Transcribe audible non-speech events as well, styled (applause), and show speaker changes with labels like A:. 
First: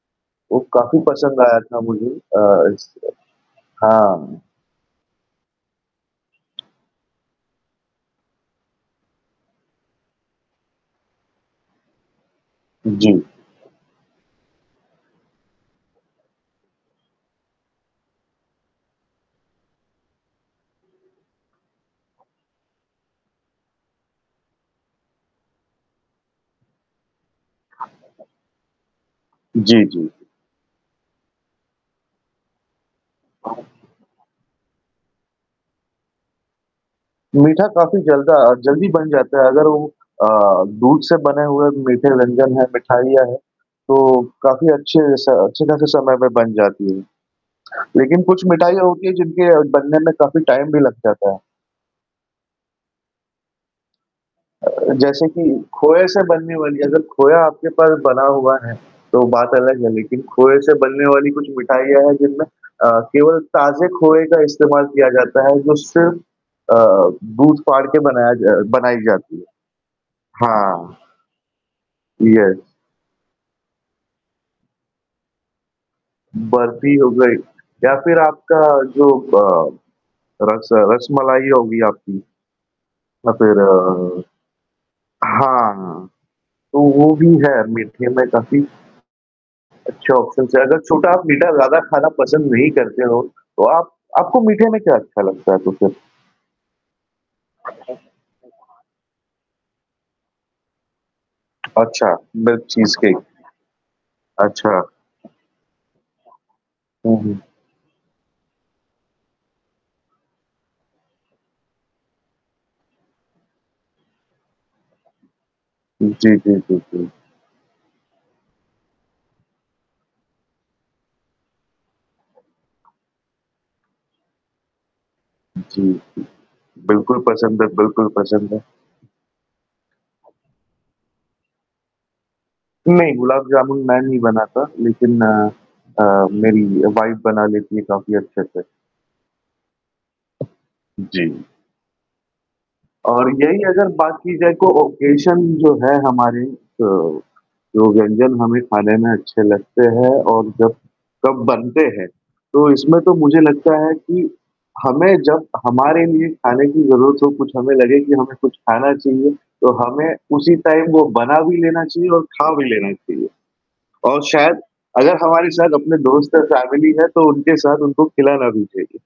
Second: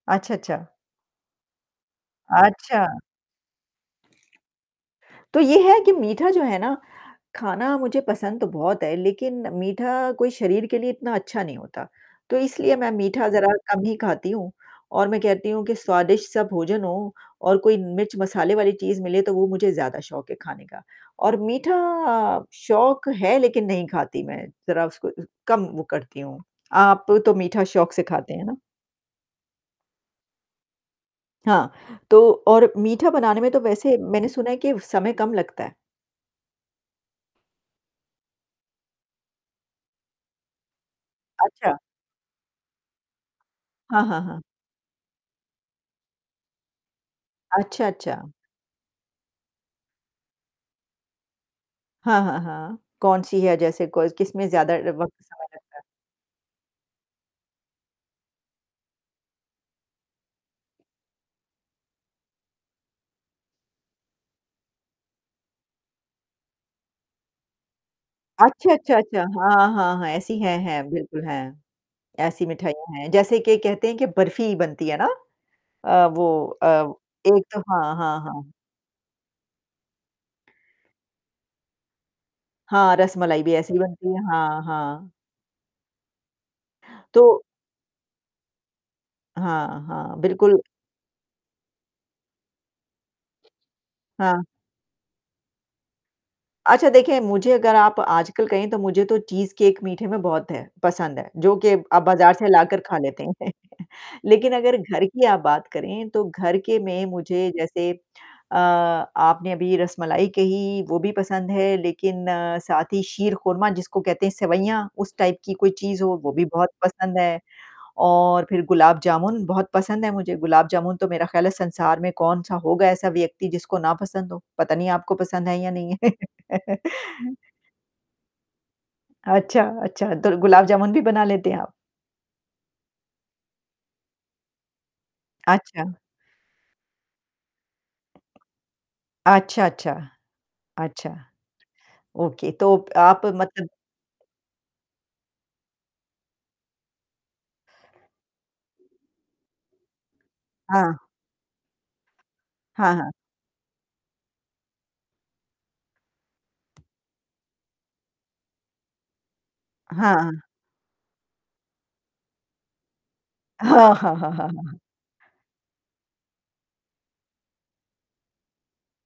A: अच्छा,
B: वो
A: अच्छा।
B: काफ़ी पसंद आया था मुझे अ,
A: अच्छा।
B: इस हाँ।
A: तो ये है कि मीठा जो है ना, खाना मुझे पसंद तो बहुत है, लेकिन मीठा कोई शरीर के लिए इतना अच्छा नहीं होता, तो इसलिए मैं
B: जी।
A: मीठा ज़रा कम ही खाती हूँ। और मैं कहती हूँ कि स्वादिष्ट सा भोजन हो और कोई मिर्च-मसाले वाली चीज़ मिले तो वो मुझे ज़्यादा शौक है खाने का और मीठा शौक है लेकिन नहीं खाती मैं, ज़रा उसको कम वो करती हूँ। आप तो मीठा शौक से खाते हैं ना?
B: जी, जी।
A: हाँ, तो और मीठा बनाने में तो
B: हाँ।
A: वैसे मैंने सुना है कि समय कम लगता है।
B: मीठा काफ़ी जल्द अ, जल्दी बन जाता है अगर वो अ, दूध से बने हुए
A: अच्छा।
B: मीठे व्यंजन है, मिठाइयाँ है,
A: हाँ,
B: तो
A: हाँ, हाँ।
B: काफ़ी अच्छे स अच्छे-खासे समय में बन जाती है,
A: अच्छा,
B: लेकिन
A: अच्छा।
B: कुछ मिठाइयाँ होती हैं जिनके बनने में काफ़ी टाइम भी लग जाता है।
A: हाँ, हाँ, हाँ। कौन-सी है जैसे को किसमें
B: अ,
A: ज़्यादा वक़्त,
B: जैसे कि
A: समय लगता है?
B: खोए से बनने वाली अगर खोया आपके पास बना हुआ है, तो बात अलग है लेकिन खोए से बनने वाली कुछ मिठाइयाँ हैं जिनमें अ, केवल ताज़े खोए का इस्तेमाल किया जाता है, जो सिर्फ़ अ, दूध फाड़ के बनाया ज
A: अच्छा,
B: बनाई
A: अच्छा, अच्छा,
B: जाती है।
A: हाँ, हाँ, हाँ, ऐसी हैं, हैं,
B: हाँ।
A: बिल्कुल हैं। ऐसी
B: यस।
A: मिठाइयाँ हैं। जैसे कि कहते हैं कि बर्फी बनती है ना? अ, वो अ,
B: बर्फी हो गई
A: एक तो हाँ,
B: या फ़िर
A: हाँ, हाँ।
B: आपका जो अ, रस रसमलाई होगी आपकी
A: हाँ,
B: या
A: रसमलाई भी
B: फ़िर
A: ऐसी बनती
B: अ,
A: है। हाँ, हाँ।
B: हाँ तो वो भी
A: तो
B: है मीठे में काफ़ी
A: हाँ,
B: अच्छा
A: हाँ।
B: ऑप्शन्स
A: बिल्कुल।
B: है, अगर छोटा आप मीठा ज़्यादा खाना पसंद नहीं करते हो। तो आप आपको
A: हाँ।
B: मीठे में क्या अच्छा लगता है कुछ?
A: अच्छा, देखिए मुझे अगर आप आजकल कहें तो मुझे तो चीज़ केक मीठे में बहुत है पसंद है, जो कि आप
B: अच्छा,
A: बाज़ार से
B: मिल्क
A: लाकर
B: चीज़
A: खा
B: केक।
A: लेते हैं। (chuckles) लेकिन अगर
B: अच्छा।
A: घर की आप बात करें तो घर के में
B: हुँ, हुँ।
A: मुझे जैसे अ, आपने अभी रसमलाई कही वो भी पसंद है, लेकिन साथ ही शीरखुरमा जिसको कहते हैं सेवइयाँ उस टाइप की कोई चीज़ हो वो
B: जी,
A: भी
B: जी,
A: बहुत
B: जी, जी।
A: पसंद है और फ़िर गुलाब-जामुन बहुत पसंद है मुझे। गुलाब-जामुन तो मेरा ख़याल है संसार में कौन-सा होगा ऐसा व्यक्ति जिसको ना पसंद हो? पता नहीं आपको पसंद है या
B: जी,
A: नहीं
B: जी।
A: है।
B: बिल्कुल
A: (chuckles)
B: पसंद है बिल्कुल पसंद है।
A: अच्छा, अच्छा, तो गुलाब जामुन भी बना लेते हैं आप?
B: नहीं, गुलाब जामुन मैं नहीं बनाता। लेकिन अ
A: अच्छा।
B: अ, मेरी वाइफ बना लेती है काफ़ी अच्छे से।
A: अच्छा, अच्छा, अच्छा।
B: जी।
A: ओके तो आप
B: और यही
A: मतलब
B: अगर बात की जाए कोई ओकेज़न जो है हमारे अ, जो व्यंजन हमें खाने में अच्छे लगते हैं और जब
A: हाँ।
B: कब बनते हैं। तो
A: हाँ,
B: इसमें
A: हाँ।
B: तो मुझे लगता है कि हमें जब हमारे लिए खाने की ज़रूरत हो कुछ हमें लगे कि हमें कुछ खाना चाहिए, तो हमें
A: हाँ।
B: उसी टाइम वो बना भी लेना चाहिए और खा भी लेना चाहिए।
A: हाँ, हाँ,
B: और
A: हाँ, हाँ,
B: शायद
A: हाँ।
B: अगर हमारे साथ अपने दोस्त और फैमिली हैं तो उनके साथ उनको खिलाना भी चाहिए।